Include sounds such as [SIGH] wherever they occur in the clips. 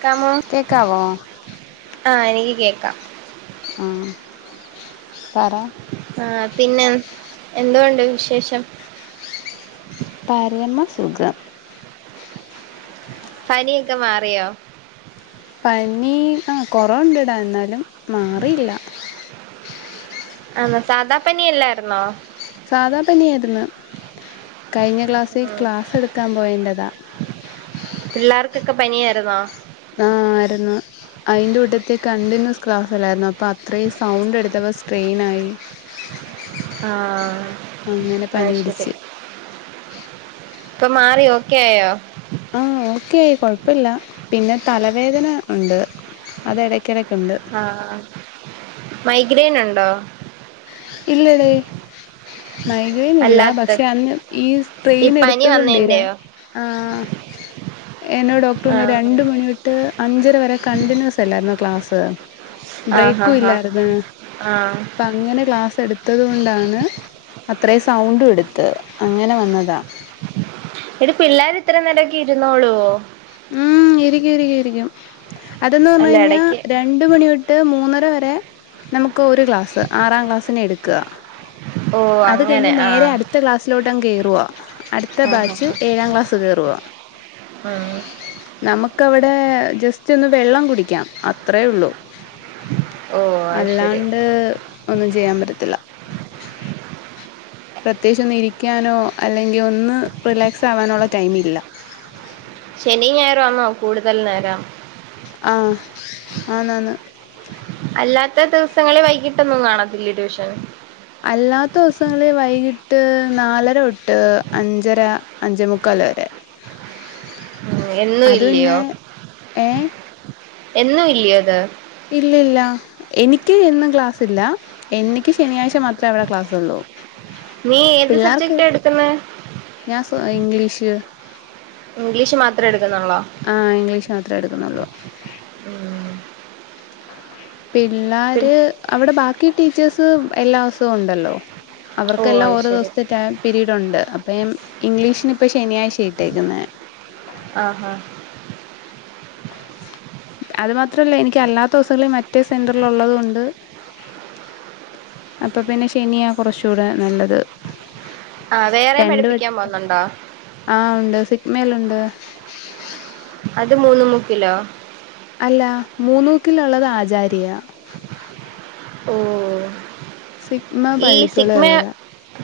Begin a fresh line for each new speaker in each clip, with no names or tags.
ക്കമോ
കേക്കാവോ
ആ എനിക്ക് കേക്കാം
ആം പറ
ആഹ് പിന്നെ എന്തോണ്ട് വിശേഷം
പരമ സു ഗ
പനിയൊക്കെ മാറിയോ
പനി കൊറാവിണ്ടെടാ ന്നാലും മാറില്ല
ആ സാധാ പണിയല്ലായിരുന്നോ
സാധാ പനി ഏര്ത് ന്നു കഴിഞ്ഞ ക്ലാസ്സി ക്ലാസ്സെടുക്കാ പോയെന്റെത
പിള്ളാർക്കൊക്കെ പനി ആയിരുന്നോ
ആ ആയിരുന്നു അയിന്റെ കൂട്ടത്തി കണ്ടിന്യുസ് ക്ലാസല്ലായിരുന്നോ അപ്പോ അത്രേം സൗണ്ട് എടുത്തപ്പോ സ്‌ക്രൈനായി
ആഹ്
അങ്ങനെ പനി പിടിച്ച്
ഇപ്പോ മാറിയോ ഓക്കേ ആയോ?
ക്കേ ആയി കൊഴപ്പില്ല. പിന്നെ തല വേദന ഇണ്ട് അത് എടക്കേട
ആഹ് മൈഗ്രൈന്ണ്ടോ?
ഇല്ലത് മൈഗ്രീനില്ല
അല്ലാത്ത
പക്ഷെ അന്ന് ഈ
ഈ പനി
സ്‌ട്രെയിനെടുത്തത്കൊണ്ടേ രാ
വന്നേന്റെയോ
ആഹ് എന്നോട് ഡോക്ടർഞ്ഞു
ആഹ്
രണ്ട് മണി തൊട്ട് അഞ്ചരവരെ കണ്ടിന്യുസ് അല്ലാര്ന്നോ ക്ലാസ്സ്‌
ആഹ് ഹാ
ബ്രേക്കും
ഹാ
ഇല്ലാര്ന്ന്
ആഹ്
ഇന്ന് ക്ലാസ്സെടുത്തത്കൊണ്ടാണ് അത്രേം സൗണ്ടും ഇട്ത്തെ അങ്ങനെ വന്നതാ
എടി പിള്ളേര് ഇത്രേം നേരോക്കെ ഇരുന്നോളുവോ
ഉം ഇരിക്കു ഇരിക്കു ഇരിക്കും അതെന്നു
അല്ല
പർഞ്ഞുകഴിഞ്ഞ
എടക്ക്
രണ്ട് മണിയൊട്ട് മൂന്ന് ട്ട് വരെ നമുക്ക് ക്ക് ഒരു ക്ലാസ്സ്‌ ആറാം ക്ലാസ്സിനെ എട് ക്ക
ഓഹ്
അത്
അങ്ങനെ
കഴിഞ്ഞ് നേരെ
ആഹ്
അട്ത്ത ക്ലാസിലോ ട്ടം കേറുവാ അടുത്ത
ആഹ് ഹാ
ബാച്ച്
ഹാ
ഏഴാം ക്ലാസ്സ്‌ കേറുവാ
ഉം
നമുക്ക് അവിടെ ജെസ്റ്റ് ഒന്ന് വെള്ളം കുടിക്കാം അത്രേ ഉള്ളു
ഓഹ് അത് ശരി
അല്ലാണ്ട് ഒന്നും ചെയ്യാൻ പറ്റത്തില്ല. പ്രത്യേകിച്ച് ഒന്ന് ഇരിക്കാനോ അ അല്ലങ്കി ഒന്ന് റിലേക്സാകാനുള്ള ടൈമില്ല
ആന്നോ കൂടുതൽ നേരം?
ആഹ് ആന്നാന്ന്
ഇന്നത്തെ ദിവസങ്ങളിൽ വൈകിട്ടൊന്നും കാണത്തില്ലേ ട്യൂഷൻ?
അല്ലാത്ത ദിവസങ്ങളിൽ വൈകിട്ട് നാലരൊട്ട് അഞ്ചര അഞ്ചേ മുക്കാൽ വരെ
ഉം എന്നും
അത്
ഇല്ലയോ?
പിന്നെ ഏ
എന്നും ഇല്ല്യേത്?
ഇല്ലില്ല എനിക്ക് എന്നും ക്ലാസില്ല, എനിക്ക് ശനിയാഴ്ച മാത്രമേ അവിടെ ക്ലാസ് ഉള്ളൂ.
നീ ഏത്
പിള്ളേർക്ക്
സബ്ജക്റ്റാ എടുക്കുന്നെ
ഞാൻ ഇംഗ്ലീഷ്
ഇംഗ്ലീഷ് മാത്രേ എടുക്കുന്നുള്ളോ
ആഹ് ഇംഗ്ലീഷ് മാത്രേ എടുക്കുന്നുള്ളു.
ഉം പിൻ
പിള്ളേര് അവിടെ ബാക്കി ടീച്ചേഴ്സ് എല്ലാ സുംഉണ്ടല്ലോ
ഓ
അവർക്കെല്ലാം
അത്
ഓരോ
ശരി
ദിവസത്തെ ട പീരീഡ ഉണ്ട് അപ്പൊ ഇംഗ്ലീഷന് ഇപ്പ ശനിയാഴ്ച ഇ. ട്ടേക്കുന്ന
ആഹാ
അത് മാത്രല്ല എനിക്ക്അല്ലാത്തദിവസങ്ങളിൽ മറ്റേ സെന്ററീൽ ഉള്ളത് കൊണ്ട് അപ്പംപിന്നെ ശനിയാ കുറച്ചുടെ നല്ലത്
ആ
ത്
വേറെയും
രണ്ട്
പഠിപ്പിക്കാൻ
വട്ടം
പോന്നുണ്ടോ
ആ ഉണ്ട് സിഗ് മേലുണ്ട്
അത് മൂന് മുക്കിലോ
അല്ല മൂന്നൂക്കിലുള്ളത് ആചാര്യ
ഓ
സിഗ്മ
ഈ
പള്ളിക്കുളം
സിക്മ
ഉള്ളതാ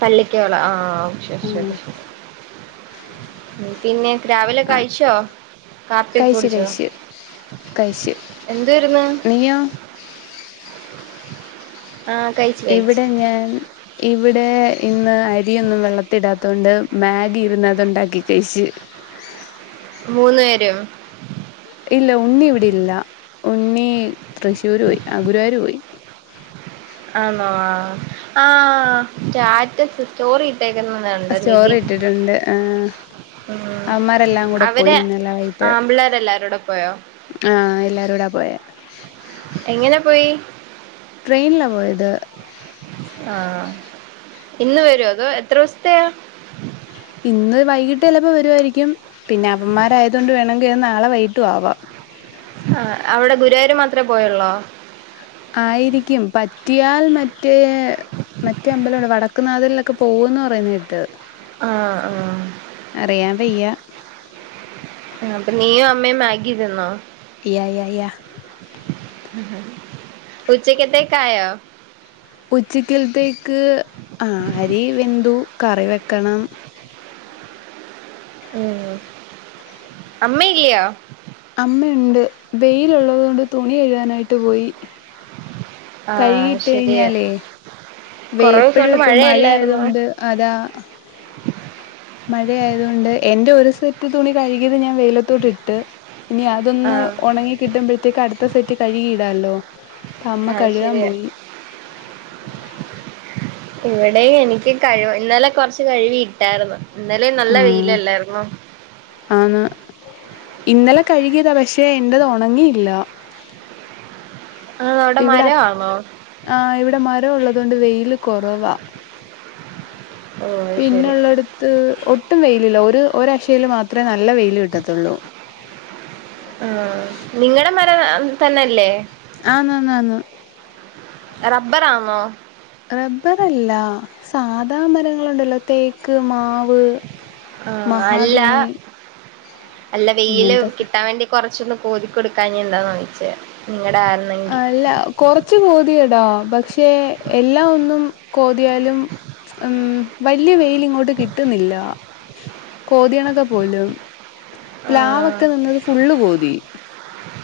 പള്ളിക്കോള ആ ശരി
ആഹ്
ശരി ശരി ഉം പിന്നെ രാവിലെ
ആഹ്
കഴിച്ചോ കാപ്പി
കഴിച്ച്
കുടിച്ചോ
കഴിച്ച് കഴിച്ച്
എന്ത് വരുന്ന്
നീയോ
കഴിച്ചു
ഇവിടെ ഞാൻ ഇവി ഇവിടെ ഇന്ന് അരിയൊന്നും വെള്ളത്തിടാത്ത തുകൊണ്ട് മാഗി ഇരുന്നതു ഇണ്ടാക്കി കഴിച്ച്
മൂന്ന് പേരും
ഇല്ല ഉണ്ണി ഇവിടെ ഇല്ല ഉണ്ണി തൃശ്ശൂര് പോയി ഗുരുവായൂർപോയി
ആണോ ആഹ് സ്റ്റാറ്റസ് സ്റ്റോറി ഇട്ടേക്കുന്നത് കണ്ട്
സ്റ്റോറി
നിതിൻ
ഇട്ടിട്ടുണ്ട്
ഉം
ആഹ്അവൻമാരെല്ലാം കൂടെ
അവര്
പോയിന്നെവൈട്ട്
ആമ്പിള്ളേര് എല്ലാരൂടെ പോയോ
ആഹ എല്ലാരു ടാ പോയ
എങ്ങനെ പോയി
ട്രെയിൻലാ പോയത്
ആ ഇന്ന് വരും അതോ എത്ര ദിവസത്തയാ
ഇന്ന് വൈകിട്ട്ചിലപ്പോൾവരുവായിരിക്കും പിന്നെ അവൻ മാരായത്കൊണ്ട് വേണമെങ്കിൽന്ന് നാളെ വൈകിട്ടും ആവാ
ആ അവിടെ ഗുരുവായൂർ മാത്രേ പോയുള്ളൂ
ആയിരിക്കും പറ്റിയാൽ മറ്റ മറ്റേ മറ്റേ അമ്പലണ്ട് വടക്ക്നാഥ ക്ക് പോന്ന് പറയുന്ന കേട്ട്
ആ ആ
അറിയാൻ വയ്യ
അപ്പൊ നീ മ്മേ മാഗ്ഗി തിന്നോ
യാ യാ യാ
ഉച്ചക്കത്തേക്കായോ
ഉച്ചിക്കൽത്തെ ക്ക് ആ അരി വെന്ദു കറി വെക്കണം
ഉം അമ്മയില്ലയ
അമ്മയുണ്ട് ബെയിലുള്ളതുകൊണ്ട് തുണി കഴുകാനായിട്ട് പോയി
ആഹ്
കഴിയിട്ട്
ശരിയാ
കഴിഞ്ഞാലേ വേ
കൊറേ ദിവസം
എപ്പോഴും
കൊണ്ട്
ഇപ്പൊ മഴയത
മഴയല്ലായിരുന്നോ
കൊണ്ട് അതാ
[INAUDIBLE]
മഴയായതുകൊണ്ട് എന്റെ ഒരു സെറ്റ് തുണി കഴുകിയത് ഞാൻ വെയിലത്തോട്ട് ഇട്ട് ഇനി അതൊന്ന്
ആഹ്
ഉണങ്ങി കിട്ടുമ്പോഴത്തേക്ക് അടുത്ത സെറ്റ് കഴുകിയിടാല്ലോ അപ്പൊ അമ്മ
അത്
കഴുകാൻ
ശരിയാ
പോയി
ഇവിടെയും എനിക്ക് കഴിവ ഇന്നലെ കൊറച്ച് കഴുവി ഇട്ടായിരുന്നു ഇന്നല നല്ല
ആ
വെയിലല്ലായിരുന്നോ
ആന്ന് ഇന്നലെ കഴുകിയതാ പക്ഷെ എന്റെത് ഒണങ്ങിയില്ല
ആ അവിടെ മരമാന്നോ
അതൊണ്ട് വെയില് കുറവാ
ഓ ശരി
പിന്നെള്ളടുത്ത് ഒ ഒട്ടും വെയിലില്ല ഒരു ഒരക്ഷയിൽ മാത്രമേ ന
ആ നിങ്ങടെ മ തന്നല്ലേ
ആന്ന് ആന്ന് ആന്ന്
റബർ ആന്നോ
റബ്ബറല്ല സാധാ മരങ്ങള ണ്ടല്ലോ തേക്ക് മാവ്
ആ അല്ല
മഹാഗണി
അല്ല വെയില്
ഇങ്ങനത്തെ സ
കിട്ടാൻ വേണ്ടി കൊറച്ചൊന്ന് കോതിക്ക കൊടുക്കാഞ്ഞ എന്താന്ന് വെച്ചേ
ആല്ല കൊറച്ചു കൊതിയെടാ പക്ഷെ പക്ഷെ എല്ല ഒന്നും കോതിയാലും വല്ല്യ വെയിൽ ഇങ്ങോട്ട് കിട്ടുന്നില്ല കോതിണക്കെ പോലും
ആഹ്
പ്ലാവൊക്കെ നിന്നത് ഫുള്ള് കോതി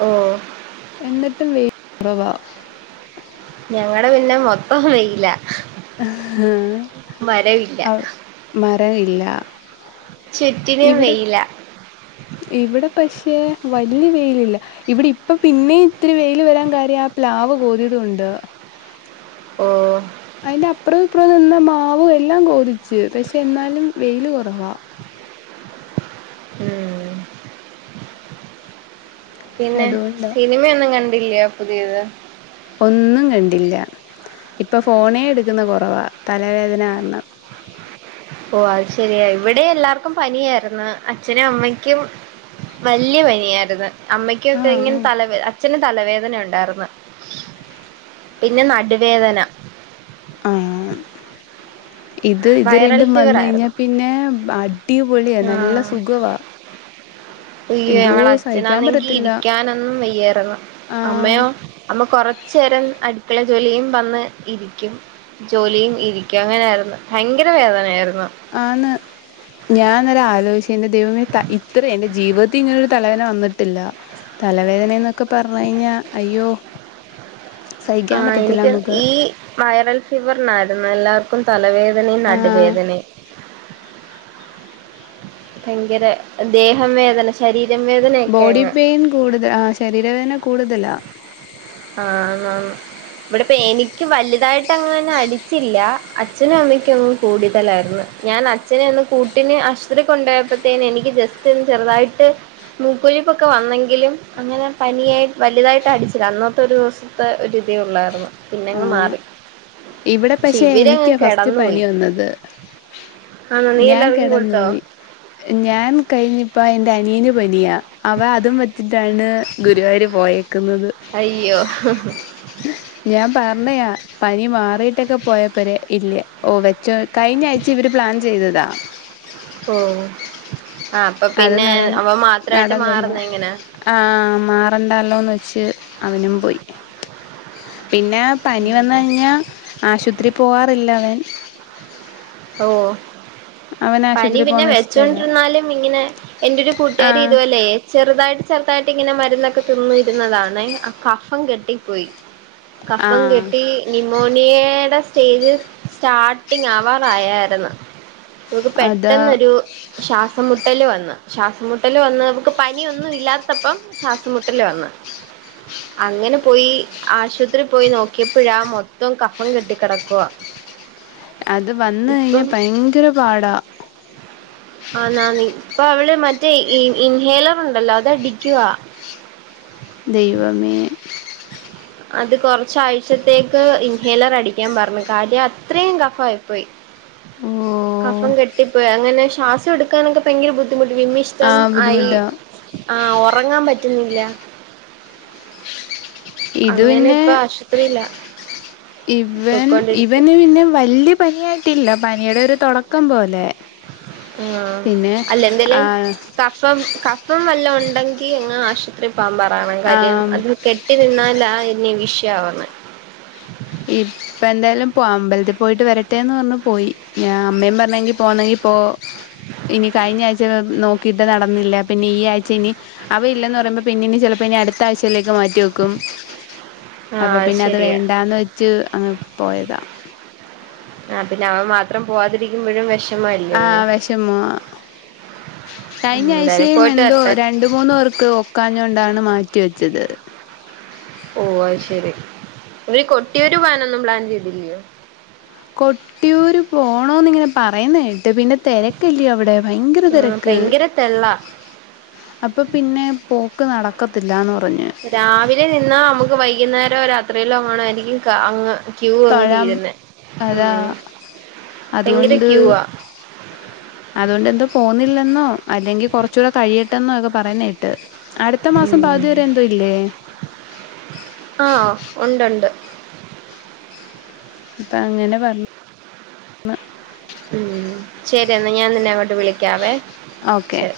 ഓ
എന്നിട്ടും വെല് കുറവാ
ഞങ്ങടെ പിന്നെ മൊത്തം വെയ്ലാ
ആഹ്
മരവില്ല
അ മരം ഇല്ല ആ
ചുറ്റിനും വെയ്‌ലാ
വേ വല്യ വെയ്ലില്ല ഇവിടിപ്പ പിന്നേം ഇത്തിരി വെയ്ല് വരാൻ കാര്യം ആ പ്ലാവ് കോതിയത്കൊണ്ട്
ഓ
അയ്ന്റെ അപ്പുറോം ഇപ്പറോം നിന്ന മാവും എല്ലാം കോതിച്ച് പഷെ എന്നാലും വെയ്ല് കുറവാ
ഉം പിന്നെ
അതുകൊണ്ട്
സിനിമയൊന്നും കണ്ട ഇല്ല്യാ പുതിയത്
ഒന്നും കണ്ടില്ല ഇപ്പൊ ഫോണേ എടുക്കുന്ന കൊറവാ തലവേദന കാരണം
ഓ അത് ശരിയ ഇവിടെ എല്ലാർക്കും പനിയായിര്ന്ന് അച്ഛനും അമ്മയ്ക്കും വല്ല്യ പനിയായ്ര്ന്ന്
ആ
അമ്മയ്ക്കൊക്കെ ഇങ്ങനെ തലവെ അച്ഛന് തലവേദന ഉണ്ടാർന്ന് പിന്നെ നടുവേദന
ആ ഹ് ഇത് ഇത്
വൈറൽ
രണ്ടും
ഫീവർ
വന്ന്
ആയിരുന്നു
കഴിഞ്ഞാപിന്നെ അടിപൊളിയാ നല്ല സുഖവാ എന്തോ സഹിക്കാൻ
അയ്യൊഞങ്ങളച്ഛനാന്നെങ്കി
പറ്റത്തില്ല
ഇരിക്കാനൊന്നും വയ്യാർന്ന്
ആ
അമ്മയോ അമ്മ കൊറച്ചേരം അടി മക്കളെ ജോലിയും വന്ന് ഇരിക്കും ജോലിയും ഇരിക്കും അങ്ങനെയാര്ന്ന് ഭയങ്കര വേദനയായിര്
ആന്ന് ഞാനരാ ആലോചി എന്റെ ദൈവമേ ത ഇത്റിം എന്റെ ജീവിതത്തി ഇങ്ങനൊര് തലവേന വന്നിട്ടില്ല തലവേദനെന്നൊ ക്കെ പറഞ്ഞഴിഞ്ഞാ അയ്യോ
ആ
സഹിക്കാൻ പറ്റത്തില്ല
എനിക്ക്
നമുക്ക്
ഈ വൈറൽ ഫീവറിനാ ന്നെല്ലാർക്കും തലവേ ദനേം
ആ
നടുവേദനേം ഭയങ്കര ദേഹം വേദന ശരീരം വേദനയൊക്കെ
ബോഡി
അങ്ങ്
പെയിൻ കൂടുത ആ ശരീരവേദന കൂടുതലാ
ആ ന്നാ ന്ന് ഇവിടപ്പ എനിക്ക് വല്തായിട്ടങ്ങ ന അടിച്ചില്ല അച്ഛനും അമ്മയ്ക്കും അങ്ങ് കൂടുതലായിരുന്ന് ഞാൻ അച്ഛനെ ഒന്ന്കൂട്ടിന് ആശുത്രി കൊണ്ടൊയപ്പത്തേന് എനിക്ക് ജസ്റ്റ് ഒന്ന് ചെറുതായിട്ട് മൂക്കൊലിപ്പൊക്കെ വന്നെങ്കിലും അങ്ങനെ പനിയായി വലുതായിട്ടടിച്ചില അന്ന ത്തൊരു ദൂസ്ത്തെ ഒരിതേ ഉള്ളാർന്ന്
ആ
പിന്നങ്ങ് മാറി
ഇവിടെ പക്ഷെ
ഇവരങ്ങ്
എനിക്ക്യാ ഫസ്റ്റ് പനി
കിടന്നുപോയി
വന്നത്
ആണോ നീ
ഞാൻ
എല്ലാവർക്കും കൊടുത്തോ
കെടന്നുപോയി ഞാൻ കഴിഞ്ഞിപ്പ എന്റനിയന് പനിയാ അവ അതുംവച്ച് ട്ടാണ് ഗുരുവായൂര് പോയെ ക്ക്‌ന്നത്
അയ്യോ
ഞാൻ പറഞ്ഞയാ പനി മാറിയിട്ടൊക്കെ പോയപ്പോരെ ഇല്യ ഓ വെച്ചൊ കഴിഞ്ഞ ആഴ്ച ഇവർ പ്ലാൻ ചെയ്തതാ
ഓ ആ അപ്പൊ
അത്
പിന്നെ
നട
അവൻ മാത്രായിട്ട്
നടന്നില്ല
മാറുന്ന എങ്ങനാ
ആഹ് മാറണ്ടല്ലോന്ന് വ ച്ച് അവനും പോയി പിന്നെ പനി വന്ന് കഴിഞ്ഞാൽ ആശുപത്രി പോകാറില്ല അവൻ
ഓ
അവന്
പനി
ആശുപത്രി
പിന്നെ
പോകുന്ന ഇഷ്ടല്ല
വെച്ചോണ്ടിരുന്നാലും ഇങ്ങനെ എൻ്റൊരു
ആ
കൂട്ടുകാരി ഇതുപൊല്ലേ ചെറുതായി ചെറുതായിട്ട് ഇങ്ങനെ മരുന്നൊക്കെ തിന്നിയിരുന്നതാണെ ആ കഫം കെട്ടിപ്പോയി
ആ
കഫം കെട്ടി നി ഓനിയേടെ സ്റ്റേജ് സ്റ്റാർട്ടിങ് ആവാ വായിരുന്ന് അവക്ക്
അതാ
പെട്ടെന്നൊരു ശ്വാസം മു മുട്ടല് വന്ന് ശ്വാസം മുട്ടല് വന്ന് അവക്ക് പനിയൊന്നും ഇല്ലാത്തപ്പം ശ്വാസംമുട്ടല് വന്ന് അങ്ങനെ പോയി ആശുപത്രീ പോയി നോക്കിയപ്പോഴാ മൊത്തം കഫം കെട്ടിക്കിടക്കുവാ
അത് ഇത് വന്നു കഴിഞ്ഞാ ഭയങ്കര പാടാ
ആ ന ഇപ്പൊ അവള് മറ്റേ ഇൻഹേലർ ഉണ്ടല്ലോ അത് അടിക്കുവാ
ദൈവമേ
അത് കൊറച്ചാഴ്ചത്തേക്ക് ഇൻഹേലർ അടിക്കാൻ പറഞ്ഞു കാര്യം അത്രയും കഫായിപ്പോയി
ഓ
കഫം കെട്ടി പ്പോയി അങ്ങനെ ശ്വാസം എടുക്കാനൊക്കെ ഭയങ്ക ബു ദ്ധിമുട്ട്
ആ
വിമ്മിഷ്ടം ആയി
ബുദ്ധിമുട്ടാ
ആ ഉറങ്ങാൻ പ റ്റുന്നില്ല
ഇത്
അങ്ങനെ
പിന്നെ
ഇപ്പ ആശുപത്രീലാ
ഇവൻ ഇവന് പിന്നെ വലിയ പനിയായിട്ടില്ല പനിയുടെ ഒരു തുടക്കം പോലെ പിന്നെ
അല്ല എന്തേലെ
ആ
കഫം കഫം വല്ലോം ഉ ണ്ടെങ്കിൽ അങ്ങ് ആശുപത്രി പോവാൻ പറയണം
ആ
കാര്യം അത് കെട്ടി നിന്നാലാ പിന്നേം വിഷയാവുന്നെ
ഇപ്പോൾ അമ്പലത്തി പോയിട്ട് വരട്ടെ എന്ന് പറഞ്ഞു പോയി ഞാൻ അമ്മയും പറഞ്ഞെങ്കിൽ പോകുന്നെങ്കിൽ പോ ഇനി കഴിഞ്ഞ ആഴ്ച നോക്കിയിട്ട് നടന്നില്ല പിന്നെ ഈ ആഴ്ച ഇനി അവൻ ഇല്ലന്ന് പറയുമ്പോൾ പിന്നെ ഇനി ചിലപ്പോ ഇനി അടുത്ത ആഴ്ചയല്ലെ മാറ്റി വെക്കും അപ്പൊ
ആഹ്
പിന്നെ അത്
ശരിയാ
വേണ്ടാന്ന് വ അ പോയതാ
ആ പിന്നെ അവൻ മാത്രം പോവാതിരിക്കുമ്പോഴും വെഷ
ആ വെഷമവാ
ഉം എന്തായാലും
കയിഞ്ഞാഴ്ചയും
പോയിട്ട്
എന്തോ
വരട്ടെ
രണ്ട് മൂന്നുപേർക്ക് ഒക്കാഞ്ഞോണ്ടാണ് മാറ്റി വെച്ചത്
ഓ അയ് ശെരി ഇവര് കൊട്ടിയൂര് പോവാനൊന്നും പ്ലാൻ ചെയ്തില്ലിയോ?
കൊട്ടിയൂര് പോണോന്ന് ഇങ്ങനെ പറയുന്ന കേ ട്ട് പിന്നെ തെരക്കല്ലിയോ അവിടെ ഭയങ്കര
ആ
തെരക്ക്
ഭയങ്കര തെള്ള
അപ്പൊ പിന്നെ പോക്ക് നടക്കു ക്കത്തില്ലാന്ന് പ
രാവിലെ നിന്നാ നമു ക്ക് വൈകുന്നേരവോ രാത്രിയിലോ എങ്ങാണാരിക്കും ക അങ്ങ്. ക്യൂ അങ്ങ്
തൊഴാം
തീരുന്നെ
അതാ
ഉം ഭയങ്കര
അതുകൊണ്ട്
ക്യൂവാ
അതുകൊണ്ട് എന്തോ പോന്നില്ലെന്നോ അല്ലെങ്കിൽ. കുറച്ചുകൂടെ കഴിയട്ടെ എന്നൊക്കെ പറയുന്ന കേട്ടു. അടുത്ത മാസം പകുതിവരെ എന്തോ ഇല്ലേ.
ആ ഉണ്ടുണ്ട്
അപ്പൊ അങ്ങനെ പറഞ്ഞു മ
ഉം ശരി എന്നാ ഞാൻ നിന്നെ അങ്ങോട്ട് വിളിക്കാവേ
ഓക്കേ
ശരി